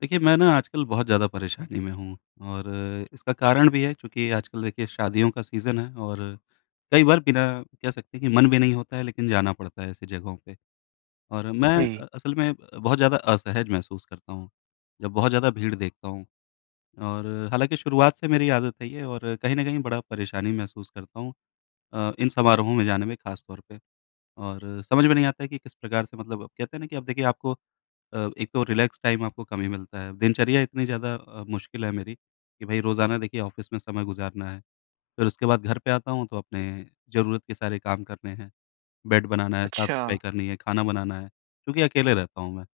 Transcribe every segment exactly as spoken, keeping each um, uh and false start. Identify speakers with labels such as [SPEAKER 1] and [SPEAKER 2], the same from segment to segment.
[SPEAKER 1] देखिए, मैं ना आजकल बहुत ज़्यादा परेशानी में हूँ। और इसका कारण भी है, क्योंकि आजकल देखिए शादियों का सीज़न है। और कई बार बिना कह सकते हैं कि मन भी नहीं होता है, लेकिन जाना पड़ता है ऐसी जगहों पे। और मैं अ,
[SPEAKER 2] जी।
[SPEAKER 1] असल में बहुत ज़्यादा असहज महसूस करता हूँ, जब बहुत ज़्यादा भीड़ देखता हूँ। और हालाँकि शुरुआत से मेरी आदत है ये, और कहीं न कहीं बड़ा परेशानी महसूस करता हूँ अ, इन समारोहों में जाने में, ख़ास तौर पे। और समझ में नहीं आता है कि किस प्रकार से, मतलब अब कहते हैं ना कि अब देखिए आपको अ, एक तो रिलैक्स टाइम आपको कम ही मिलता है। दिनचर्या इतनी ज़्यादा अ, मुश्किल है मेरी कि भई रोज़ाना देखिए ऑफ़िस में समय गुज़ारना है। फिर उसके बाद घर पे आता हूँ तो अपने ज़रूरत के सारे काम करने हैं, बेड बनाना है,
[SPEAKER 2] अच्छा।
[SPEAKER 1] साफ-सफाई करनी है, खाना बनाना है, क्योंकि अकेले रहता हूँ मैं।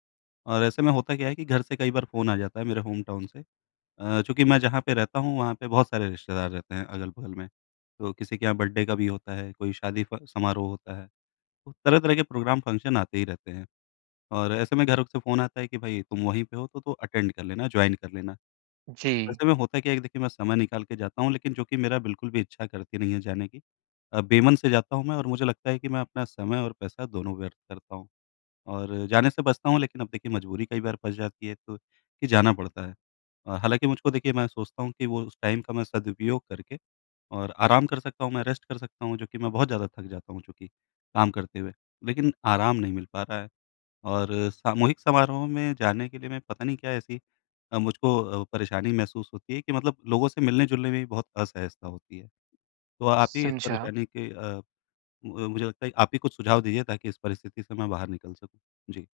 [SPEAKER 1] और ऐसे में होता क्या है कि घर से कई बार फ़ोन आ जाता है मेरे होम टाउन से। अ, चूँकि मैं जहाँ पे रहता हूँ, वहाँ पे बहुत सारे रिश्तेदार रहते हैं अगल-बगल में। तो किसी के यहाँ बर्थडे का भी होता है, कोई शादी फ समारोह होता है। तो तरह-तरह के प्रोग्राम फ़ंक्शन आते ही रहते हैं। और ऐसे में घर से फ़ोन आता है कि भाई तुम वहीं पे हो तो, तो अटेंड कर लेना, जॉइन कर लेना।
[SPEAKER 2] जी।
[SPEAKER 1] वैसे में होता क्या है कि देखिए मैं समय निकाल के जाता हूँ, लेकिन जो कि मेरा बिल्कुल भी इच्छा करती नहीं है जाने की। अ, बेमन से जाता हूँ मैं, और मुझे लगता है कि मैं अपना समय और पैसा दोनों व्यर्थ करता हूँ। और जाने से बचता हूँ, लेकिन अब देखिए मजबूरी कई बार फँस जाती है, तो कि जाना पड़ता है। अ, हालाँकि मुझको देखिए मैं सोचता हूँ कि वो उस टाइम का मैं सदुपयोग करके और आराम कर सकता हूँ, मैं रेस्ट कर सकता हूँ, जो कि मैं बहुत ज़्यादा थक जाता हूँ चूँकि काम करते हुए। लेकिन आराम नहीं मिल पा रहा है। और सामूहिक समारोह में जाने के लिए मैं पता नहीं क्या ऐसी अ, मुझको अ, परेशानी महसूस होती है कि मतलब लोगों से मिलने-जुलने में भी बहुत असहजता होती है। तो आप ही इस
[SPEAKER 2] समझा।
[SPEAKER 1] परेशानी के अ, मु मुझे लगता है आप ही कुछ सुझाव दीजिए, ताकि इस परिस्थिति से मैं बाहर निकल सकूँ। जी।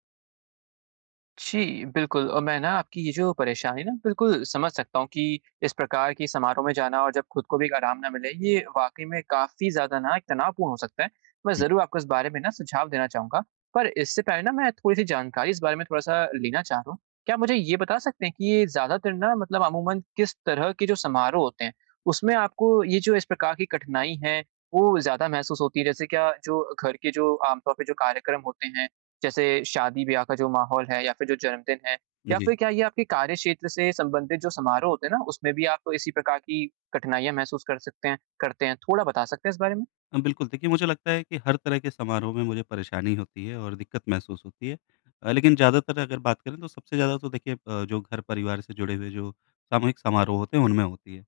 [SPEAKER 2] जी, बिल्कुल। और मैं ना आपकी ये जो परेशानी ना बिल्कुल समझ सकता हूँ कि इस प्रकार की समारोह में जाना और जब खुद को भी एक आराम ना मिले, ये वाक़ई में काफ़ी ज़्यादा ना एक तनावपूर्ण हो सकता है। मैं
[SPEAKER 1] जी।
[SPEAKER 2] ज़रूर आपको इस बारे में ना सुझाव देना चाहूँगा, पर इससे पहले ना मैं थोड़ी-सी जानकारी इस बारे में थोड़ा-सा लेना चाह रहा हूँ। क्या आप मुझे ये बता सकते हैं कि ये ज़्यादातर ना मतलब अमूमन किस तरह के जो समारोह होते हैं, उसमें आपको ये जो इस प्रकार की कठिनाई है, वो ज़्यादा महसूस होती है? जैसे क्या जो घर के जो आमतौर पे जो कार्यक्रम होते हैं, जैसे शादी-ब्याह का जो माहौल है या फिर जो जन्मदिन है, या
[SPEAKER 1] जी।
[SPEAKER 2] फिर क्या ये आपके कार्य क्षेत्र से संबंधित जो समारोह होते हैं ना, उसमें भी आप इसी प्रकार की कठिनाइयाँ महसूस कर सकते हैं करते हैं? थोड़ा बता सकते हैं इस बारे में?
[SPEAKER 1] अ, बिल्कुल, देखिए मुझे लगता है कि हर तरह के समारोह में मुझे परेशानी होती है और दिक्कत महसूस होती है। अ, लेकिन ज़्यादातर अगर बात करें तो सबसे ज़्यादा तो देखिए अ, जो घर-परिवार से जुड़े हुए जो सामूहिक समारोह होते हैं, उनमें होती है।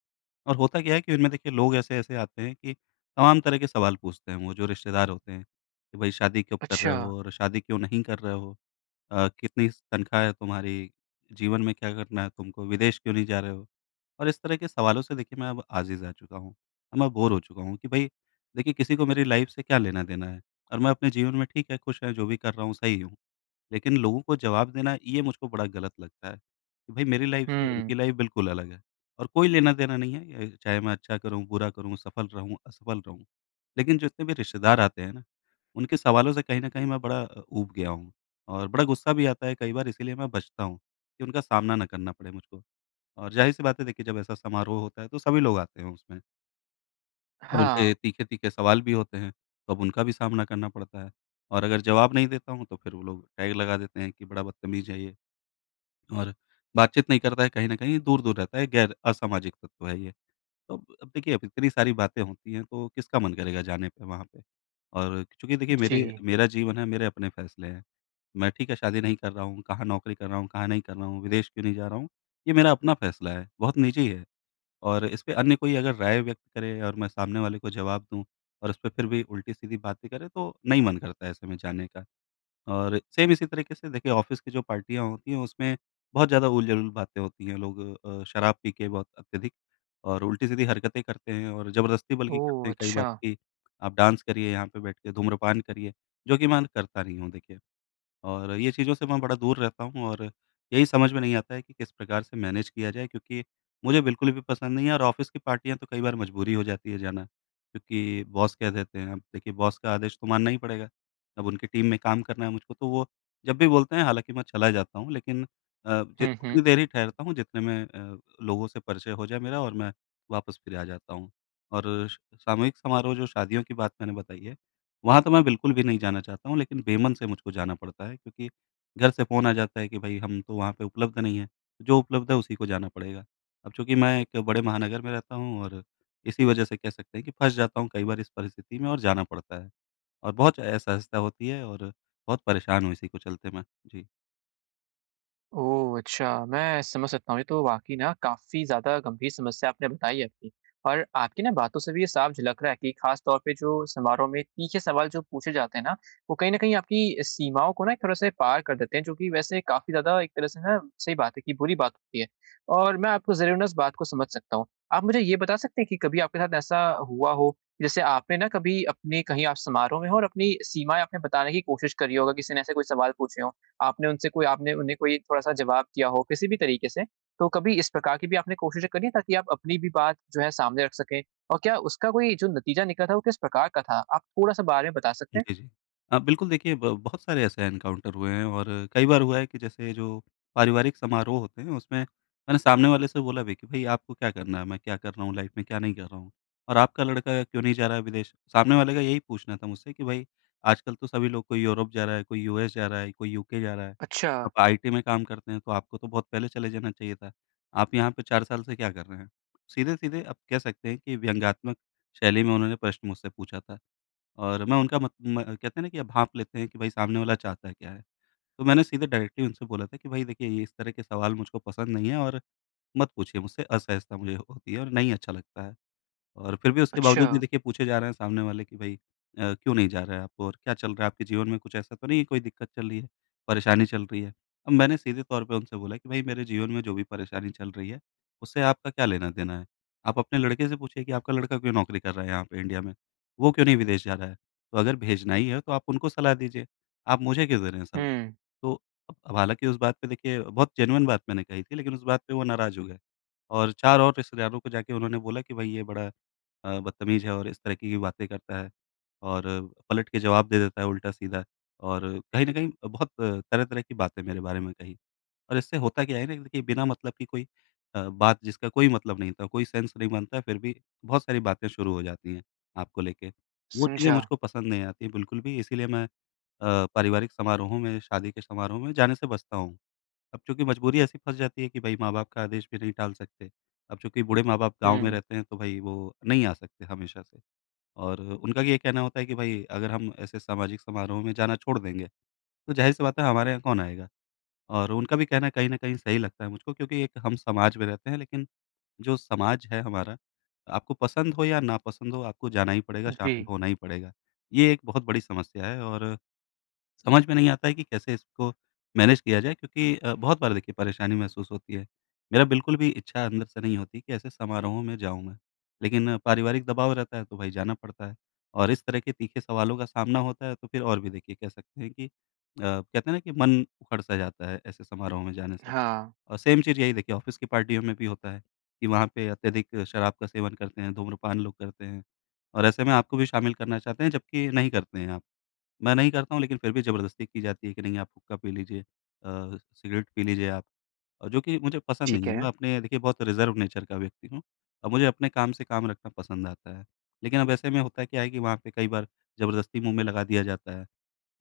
[SPEAKER 1] और होता क्या है कि उनमें देखिए लोग ऐसे-ऐसे आते हैं कि तमाम तरह के सवाल पूछते हैं, वो जो रिश्तेदार होते हैं, कि भई शादी कब कर
[SPEAKER 2] अच्छा।
[SPEAKER 1] रहे हो और शादी क्यों नहीं कर रहे हो? अ, कितनी तनख्वाह है तुम्हारी? जीवन में क्या करना है तुमको? विदेश क्यों नहीं जा रहे हो? और इस तरह के सवालों से देखिए मैं अब आज़िज़ आ चुका हूँ। अब मैं बोर हो चुका हूँ कि भई देखिए किसी को मेरी लाइफ़ से क्या लेना-देना है? और मैं अपने जीवन में ठीक है, खुश है, जो भी कर रहा हूँ सही हूँ। लेकिन लोगों को जवाब देना ये मुझको बड़ा गलत लगता है कि भाई मेरी लाइफ़ से
[SPEAKER 2] हुँ।
[SPEAKER 1] उनकी लाइफ़ बिल्कुल अलग है और कोई लेना-देना नहीं है, अ, चाहे मैं अच्छा करूँ, बुरा करूँ, सफल रहूँ, असफल रहूँ। लेकिन जितने भी रिश्तेदार आते हैं ना, उनके सवालों से कहीं न कहीं मैं बड़ा अ, ऊब गया हूँ, और बड़ा गुस्सा भी आता है कई बार। इसीलिए मैं बचता हूँ कि उनका सामना ना करना पड़े मुझको। और ज़ाहिर-सी बात है देखिए जब ऐसा समारोह होता है तो सभी लोग आते हैं उसमें। और
[SPEAKER 2] हाँ।
[SPEAKER 1] उनके तीखे-तीखे सवाल भी होते हैं, तो अब उनका भी सामना करना पड़ता है। और अगर जवाब नहीं देता हूँ, तो फिर वो लोग टैग लगा देते हैं कि बड़ा बदतमीज़ है ये और बातचीत नहीं करता है, कहीं न कहीं दूर-दूर रहता है, गैर असामाजिक तत्व है ये। तो अब अब देखिए, अब इतनी सारी बातें होती हैं, तो किसका मन करेगा जाने पे वहाँ पे? और चूँकि देखिए,
[SPEAKER 2] जी।
[SPEAKER 1] मेरे मेरा जीवन है, मेरे अपने फैसले हैं। मैं ठीक है, शादी नहीं कर रहा हूँ, कहाँ नौकरी कर रहा हूँ, कहाँ नहीं कर रहा हूँ, विदेश क्यों नहीं जा रहा हूँ, ये मेरा अपना फैसला है, बहुत निजी है। और इस पे अन्य कोई अगर राय व्यक्त करे और मैं सामने वाले को जवाब दूँ और उस पे फिर भी उल्टी-सीधी बातें करें, तो नहीं मन करता है ऐसे में जाने का। और सेम इसी तरीके से देखिए ऑफ़िस की जो पार्टियाँ होती हैं, उसमें बहुत ज़्यादा उल-जलूल बातें होती हैं। लोग अ, शराब पी के बहुत अत्यधिक और उल्टी-सीधी हरकतें करते हैं और ज़बरदस्ती बल्कि करते
[SPEAKER 2] ओह!
[SPEAKER 1] हैं कई बार,
[SPEAKER 2] अच्छा।
[SPEAKER 1] कि आप डांस करिए यहाँ पे बैठ के, धूम्रपान करिए, जो कि मैं करता नहीं हूँ देखिए। और ये चीज़ों से मैं बड़ा दूर रहता हूँ, और यही समझ में नहीं आता है कि किस प्रकार से मैनेज किया जाए, क्योंकि मुझे बिल्कुल भी पसंद नहीं है। और ऑफ़िस की पार्टियाँ तो कई बार मजबूरी हो जाती है जाना, क्योंकि बॉस कह देते हैं, अब देखिए बॉस का आदेश तो मानना ही पड़ेगा। अब उनकी टीम में काम करना है मुझको, तो वो जब भी बोलते हैं हालाँकि मैं चला जाता हूँ, लेकिन अ, जि
[SPEAKER 2] हुँ, हुँ।
[SPEAKER 1] उतनी देर ही ठहरता हूँ जितने में अ, लोगों से परिचय हो जाए मेरा, और मैं वापस फिर आ जाता हूँ। और श सामूहिक समारोह जो शादियों की बात मैंने बताई है, वहाँ तो मैं बिल्कुल भी नहीं जाना चाहता हूँ, लेकिन बेमन से मुझको जाना पड़ता है, क्योंकि घर से फ़ोन आ जाता है कि भई हम तो वहाँ पे उपलब्ध नहीं हैं, तो जो उपलब्ध है उसी को जाना पड़ेगा। अब चूँकि मैं एक बड़े महानगर में रहता हूँ, और इसी वजह से कह सकते हैं कि फँस जाता हूँ कई बार इस परिस्थिति में और जाना पड़ता है, और बहुत असहजता होती है, और बहुत परेशान हूँ इसी को चलते मैं। जी।
[SPEAKER 2] ओह! अच्छा, मैं समझ सकता हूँ। ये तो वाक़ई ना काफ़ी ज़्यादा गंभीर समस्या आपने बताई है अपनी, और आपकी ना बातों से भी ये साफ झलक रहा है कि ख़ास तौर पे जो समारोह में तीखे सवाल जो पूछे जाते हैं ना, वो कहीं न कहीं आपकी सीमाओं को ना एक थोड़ा-सा पार कर देते हैं, जो कि वैसे काफ़ी ज़्यादा एक तरह से ना सही बात है कि बुरी बात होती है। और मैं आपको ज़रूर ना इस बात को समझ सकता हूँ। आप मुझे ये बता सकते हैं कि कभी आपके साथ ऐसा हुआ हो, जैसे आपने ना कभी अपने कहीं आप समारोह में हो और अपनी सीमाएँ आपने बताने की कोशिश करी हो, अगर किसी ने ऐसे कोई सवाल पूछे हों? आपने उनसे कोई आपने उन्हें कोई थोड़ा-सा जवाब दिया हो किसी भी तरीके से, तो कभी इस प्रकार की भी आपने कोशिशें करी हैं ताकि आप अपनी भी बात जो है सामने रख सकें? और क्या उसका कोई जो नतीजा निकला था वो किस प्रकार का था? आप थोड़ा-सा बारे में बता सकते हैं?
[SPEAKER 1] जी, जी। अ, बिल्कुल देखिए, ब बहुत सारे ऐसे एनकाउंटर हुए हैं, और कई बार हुआ है कि जैसे जो पारिवारिक समारोह होते हैं उसमें मैंने सामने वाले से बोला भी कि भई आपको क्या करना है? मैं क्या कर रहा हूँ लाइफ में, क्या नहीं कर रहा हूँ? और आपका लड़का क्यों नहीं जा रहा है विदेश? सामने वाले का यही पूछना था मुझसे कि भई आजकल तो सभी लोग कोई यूरोप जा रहा है, कोई यूएस जा रहा है, कोई यूके जा रहा है।
[SPEAKER 2] अच्छा,
[SPEAKER 1] आप आईटी में काम करते हैं तो आपको तो बहुत पहले चले जाना चाहिए था। आप यहाँ पे चार साल से क्या कर रहे हैं? सीधे-सीधे आप कह सकते हैं कि व्यंग्यात्मक शैली में उन्होंने प्रश्न मुझसे पूछा था। और मैं उनका मत म कहते हैं ना कि भाँप लेते हैं कि भाई सामने वाला चाहता क्या है? तो मैंने सीधे डायरेक्टली उनसे बोला था कि भाई देखिए ये इस तरह के सवाल मुझको पसंद नहीं है, और मत पूछिए मुझसे, असहजता मुझे होती है और नहीं अच्छा लगता है। और फिर भी उसके
[SPEAKER 2] अच्छा।
[SPEAKER 1] बावजूद भी देखिए पूछे जा रहे हैं सामने वाले कि भाई अ, क्यों नहीं जा रहे हैं आप, और क्या चल रहा है आपके जीवन में, कुछ ऐसा तो नहीं है, कोई दिक्कत चल रही है, परेशानी चल रही है? अब मैंने सीधे तौर पे उनसे बोला कि भाई मेरे जीवन में जो भी परेशानी चल रही है, उससे आपका क्या लेना-देना है? आप अपने लड़के से पूछिए कि आपका लड़का क्यों नौकरी कर रहा है यहाँ पे इंडिया में? वो क्यों नहीं विदेश जा रहा है? तो अगर भेजना ही है तो आप उनको सलाह दीजिए, आप मुझे क्यों दे रहे हैं सलाह?
[SPEAKER 2] हुँ,
[SPEAKER 1] तो अब अब हालाँकि उस बात पे देखिए बहुत जेन्युइन बात मैंने कही थी, लेकिन उस बात पे वो नाराज़ हो गए, और चार और रिश्तेदारों को जाके उन्होंने बोला कि भई ये बड़ा अ, बदतमीज़ है और इस तरह की बातें करता है, और पलट के जवाब दे देता है उल्टा-सीधा, और कहीं न कहीं बहुत तरह-तरह की बातें मेरे बारे में कही। और इससे होता क्या है ना कि देखिए बिना मतलब की कोई अ, बात, जिसका कोई मतलब नहीं था, कोई सेंस नहीं बनता है, फिर भी बहुत सारी बातें शुरू हो जाती हैं आपको लेके। वो चीज़ें
[SPEAKER 2] समझा।
[SPEAKER 1] मुझको पसंद नहीं आती बिल्कुल भी, इसीलिए मैं अ, पारिवारिक समारोहों में, शादी के समारोह में जाने से बचता हूँ। अब चूँकि मजबूरी ऐसी फँस जाती है कि भई माँ-बाप का आदेश भी नहीं टाल सकते। अब चूँकि बूढ़े माँ-बाप गाँव में
[SPEAKER 2] हुँ।
[SPEAKER 1] रहते हैं, तो भई वो नहीं आ सकते हमेशा से। और उनका ये कहना होता है कि भई अगर हम ऐसे सामाजिक समारोह में जाना छोड़ देंगे, तो ज़ाहिर-सी बात है हमारे यहाँ कौन आएगा? और उनका भी कहना कहीं न कहीं सही लगता है मुझको, क्योंकि एक हम समाज में रहते हैं, लेकिन जो समाज है हमारा, आपको पसंद हो या नापसंद हो, आपको जाना ही पड़ेगा, शामिल
[SPEAKER 2] जी,
[SPEAKER 1] होना ही पड़ेगा। ये एक बहुत बड़ी समस्या है, और समझ में नहीं आता है कि कैसे इसको मैनेज किया जाए, क्योंकि अ, बहुत बार देखिए परेशानी महसूस होती है। मेरा बिल्कुल भी इच्छा अंदर से नहीं होती कि ऐसे समारोहों में जाऊँ मैं। लेकिन पारिवारिक दबाव रहता है, तो भई जाना पड़ता है और इस तरह के तीखे सवालों का सामना होता है, तो फिर और भी देखिए कह सकते हैं कि अ, कहते हैं ना कि मन उखड़-सा जाता है ऐसे समारोह में जाने से।
[SPEAKER 2] हाँ,
[SPEAKER 1] और सेम चीज़ यही देखिए ऑफ़िस की पार्टियों में भी होता है कि वहाँ पे अत्यधिक शराब का सेवन करते हैं, धूम्रपान लोग करते हैं, और ऐसे में आपको भी शामिल करना चाहते हैं जबकि नहीं करते हैं आप। मैं नहीं करता हूँ, लेकिन फिर भी ज़बरदस्ती की जाती है कि नहीं आप हुक्का पी लीजिए, अ, सिगरेट पी लीजिए आप। और जो कि मुझे पसंद
[SPEAKER 2] ठीक
[SPEAKER 1] नहीं है,
[SPEAKER 2] है।
[SPEAKER 1] मैं अपने देखिए बहुत रिज़र्व नेचर का व्यक्ति हूँ, और मुझे अपने काम से काम रखना पसंद आता है। लेकिन अब ऐसे में होता क्या है कि वहाँ पे कई बार ज़बरदस्ती मुँह में लगा दिया जाता है।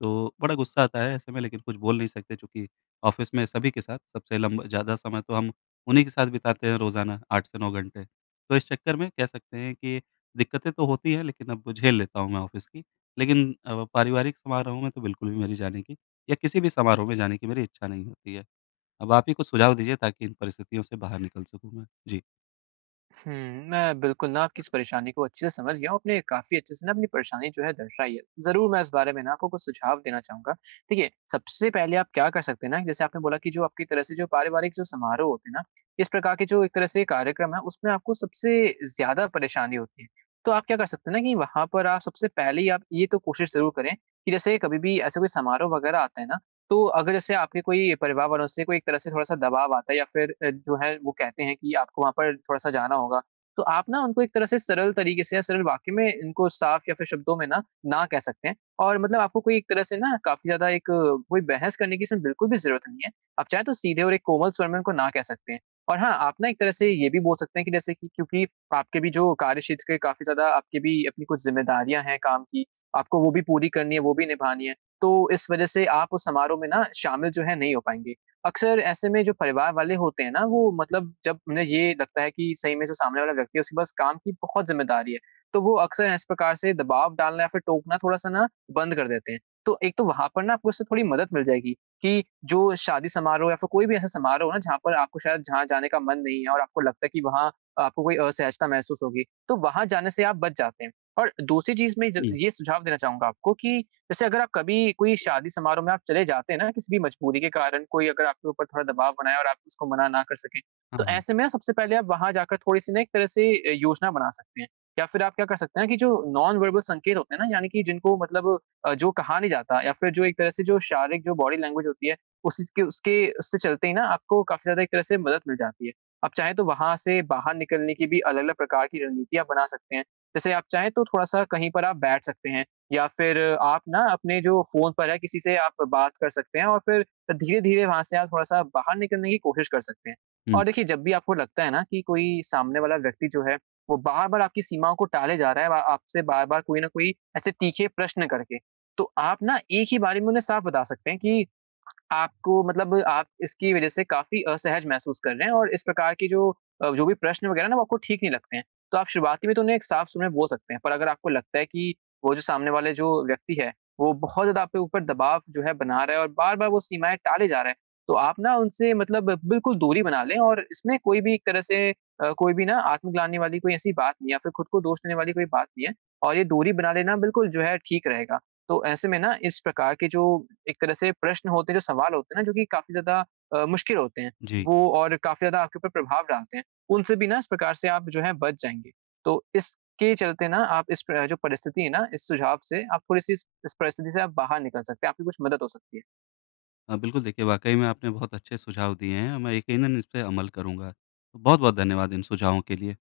[SPEAKER 1] तो बड़ा गुस्सा आता है ऐसे में, लेकिन कुछ बोल नहीं सकते, चूँकि ऑफ़िस में सभी के साथ सबसे लंब ज़्यादा समय तो हम उन्हीं के साथ बिताते हैं रोज़ाना आठ से नौ घंटे। तो इस चक्कर में कह सकते हैं कि दिक्कतें तो होती हैं, लेकिन अब झेल लेता हूँ मैं ऑफ़िस की। लेकिन अ, पारिवारिक समारोह में तो बिल्कुल भी मेरी जाने की, या किसी भी समारोह में जाने की मेरी इच्छा नहीं होती है। अब आप ही कुछ सुझाव दीजिए, ताकि इन परिस्थितियों से बाहर निकल सकूँ मैं। जी।
[SPEAKER 2] हुँ, मैं बिल्कुल ना आपकी इस परेशानी को अच्छे से समझ गया हूँ। आपने काफ़ी अच्छे से ना अपनी परेशानी जो है दर्शाई है। ज़रूर मैं इस बारे में ना आपको कुछ सुझाव देना चाहूँगा। देखिए, सबसे पहले आप क्या कर सकते हैं ना, जैसे आपने बोला कि जो आपकी तरह से जो पारिवारिक जो समारोह होते हैं ना, इस प्रकार के जो एक तरह से कार्यक्रम है, उसमें आपको सबसे ज़्यादा परेशानी होती है। तो आप क्या कर सकते हैं ना कि वहाँ पर आप सबसे पहले ही आप ये तो कोशिश ज़रूर करें कि जैसे कभी भी ऐसा कोई समारोह वगैरह आता है ना, तो अगर जैसे आपके कोई परिवार वालों से कोई एक तरह से थोड़ा-सा दबाव आता है या फिर अ, जो है वो कहते हैं कि आपको वहाँ पर थोड़ा-सा जाना होगा, तो आप ना उनको एक तरह से सरल तरीके से या सरल वाक्य में इनको साफ या फिर शब्दों में ना, ना कह सकते हैं और मतलब आपको कोई एक तरह से ना काफ़ी ज़्यादा एक अ, कोई बहस करने की इसमें बिल्कुल भी ज़रूरत नहीं है। आप चाहें तो सीधे और एक कोमल स्वर में उनको ना कह सकते हैं। और हाँ, आप ना एक तरह से ये भी बोल सकते हैं कि जैसे कि क्योंकि आपके भी जो कार्य क्षेत्र के काफ़ी ज़्यादा आपकी भी अपनी कुछ ज़िम्मेदारियाँ हैं काम की, आपको वो भी पूरी करनी है, वो भी निभानी है। तो इस वजह से आप उस समारोह में ना शामिल जो है नहीं हो पाएँगे। अक्सर ऐसे में जो परिवार वाले होते हैं ना वो मतलब जब उन्हें ये लगता है कि सही में जो सामने वाला व्यक्ति है उसके पास काम की बहुत ज़िम्मेदारी है, तो वो अक्सर इस प्रकार से दबाव डालना या फिर टोकना थोड़ा-सा ना बंद कर देते हैं। तो एक तो वहाँ पर ना आपको उससे थोड़ी मदद मिल जाएगी कि जो शादी समारोह या फिर कोई भी ऐसा समारोह हो ना जहाँ पर आपको शायद जहाँ जाने का मन नहीं है और आपको लगता है कि वहाँ आपको कोई असहजता महसूस होगी, तो वहाँ जाने से आप बच जाते हैं। और दूसरी चीज़ मैं ज
[SPEAKER 1] जी।
[SPEAKER 2] ये सुझाव देना चाहूँगा आपको कि जैसे अगर आप कभी कोई शादी समारोह में आप चले जाते हैं ना किसी भी मजबूरी के कारण कोई अगर आपके ऊपर थोड़ा दबाव बनाए और आप उसको मना ना कर सकें,
[SPEAKER 1] हाँ,
[SPEAKER 2] तो
[SPEAKER 1] हाँ।
[SPEAKER 2] ऐसे में ना सबसे पहले आप वहाँ जाकर थोड़ी-सी ना एक तरह से अ, योजना बना सकते हैं। या फिर आप क्या कर सकते हैं ना कि जो नॉन वर्बल संकेत होते हैं ना, यानी कि जिनको मतलब अ, जो कहा नहीं जाता या फिर जो एक तरह से जो शारीरिक जो बॉडी लैंग्वेज होती है, उसी के उसके उससे चलते ही ना आपको काफ़ी ज़्यादा एक तरह से मदद मिल जाती है। आप चाहें तो वहाँ से बाहर निकलने की भी अलग-अलग प्रकार की रणनीति आप बना सकते हैं। जैसे आप चाहें तो थोड़ा-सा कहीं पर आप बैठ सकते हैं या फिर आप ना अपने जो फ़ोन पर है, किसी से आप बात कर सकते हैं और फिर धीरे-धीरे वहाँ से आप थोड़ा-सा बाहर निकलने की कोशिश कर सकते हैं।
[SPEAKER 1] हुँ।
[SPEAKER 2] और देखिए, जब भी आपको लगता है ना कि कोई सामने वाला व्यक्ति जो है, वो बार-बार आपकी सीमाओं को टाले जा रहा है, वा आपसे बार-बार कोई न कोई ऐसे तीखे प्रश्न करके, तो आप ना एक ही बारी में उन्हें साफ बता सकते हैं कि आपको मतलब आप इसकी वजह से काफ़ी असहज महसूस कर रहे हैं और इस प्रकार की जो अ, जो भी प्रश्न वगैरह ना वो आपको ठीक नहीं लगते हैं। तो आप शुरुआती में तो उन्हें एक साफ सुर में बोल सकते हैं, पर अगर आपको लगता है कि वो जो सामने वाले जो व्यक्ति है, वो बहुत ज़्यादा आपके ऊपर दबाव जो है बना रहा है और बार-बार वो सीमाएँ टाले जा रहा है, तो आप ना उनसे मतलब बिल्कुल दूरी बना लें और इसमें कोई भी एक तरह से अ, कोई भी ना आत्मग्लानि वाली कोई ऐसी बात नहीं है या फिर खुद को दोष देने वाली कोई बात नहीं है और ये दूरी बना लेना बिल्कुल जो है ठीक रहेगा। तो ऐसे में ना इस प्रकार के जो एक तरह से प्रश्न होते हैं, जो सवाल होते हैं ना, जो कि काफ़ी ज़्यादा अ, मुश्किल होते हैं,
[SPEAKER 1] जी।
[SPEAKER 2] वो और काफ़ी ज़्यादा आपके ऊपर प्रभाव डालते हैं, उनसे भी ना इस प्रकार से आप जो है बच जाएँगे। तो इसके चलते ना आप इस प्र जो परिस्थिति है ना, इस सुझाव से आप थोड़ी-सी इस इस परिस्थिति से आप बाहर निकल सकते हैं, आपकी कुछ मदद हो सकती है।
[SPEAKER 1] हाँ, बिल्कुल देखिए वाक़ई में आपने बहुत अच्छे सुझाव दिए हैं, मैं यकीनन इस पे अमल करूँगा। बहुत-बहुत धन्यवाद इन सुझावों के लिए।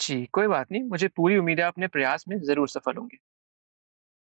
[SPEAKER 2] जी, कोई बात नहीं, मुझे पूरी उम्मीद है आप अपने प्रयास में ज़रूर सफल होंगे।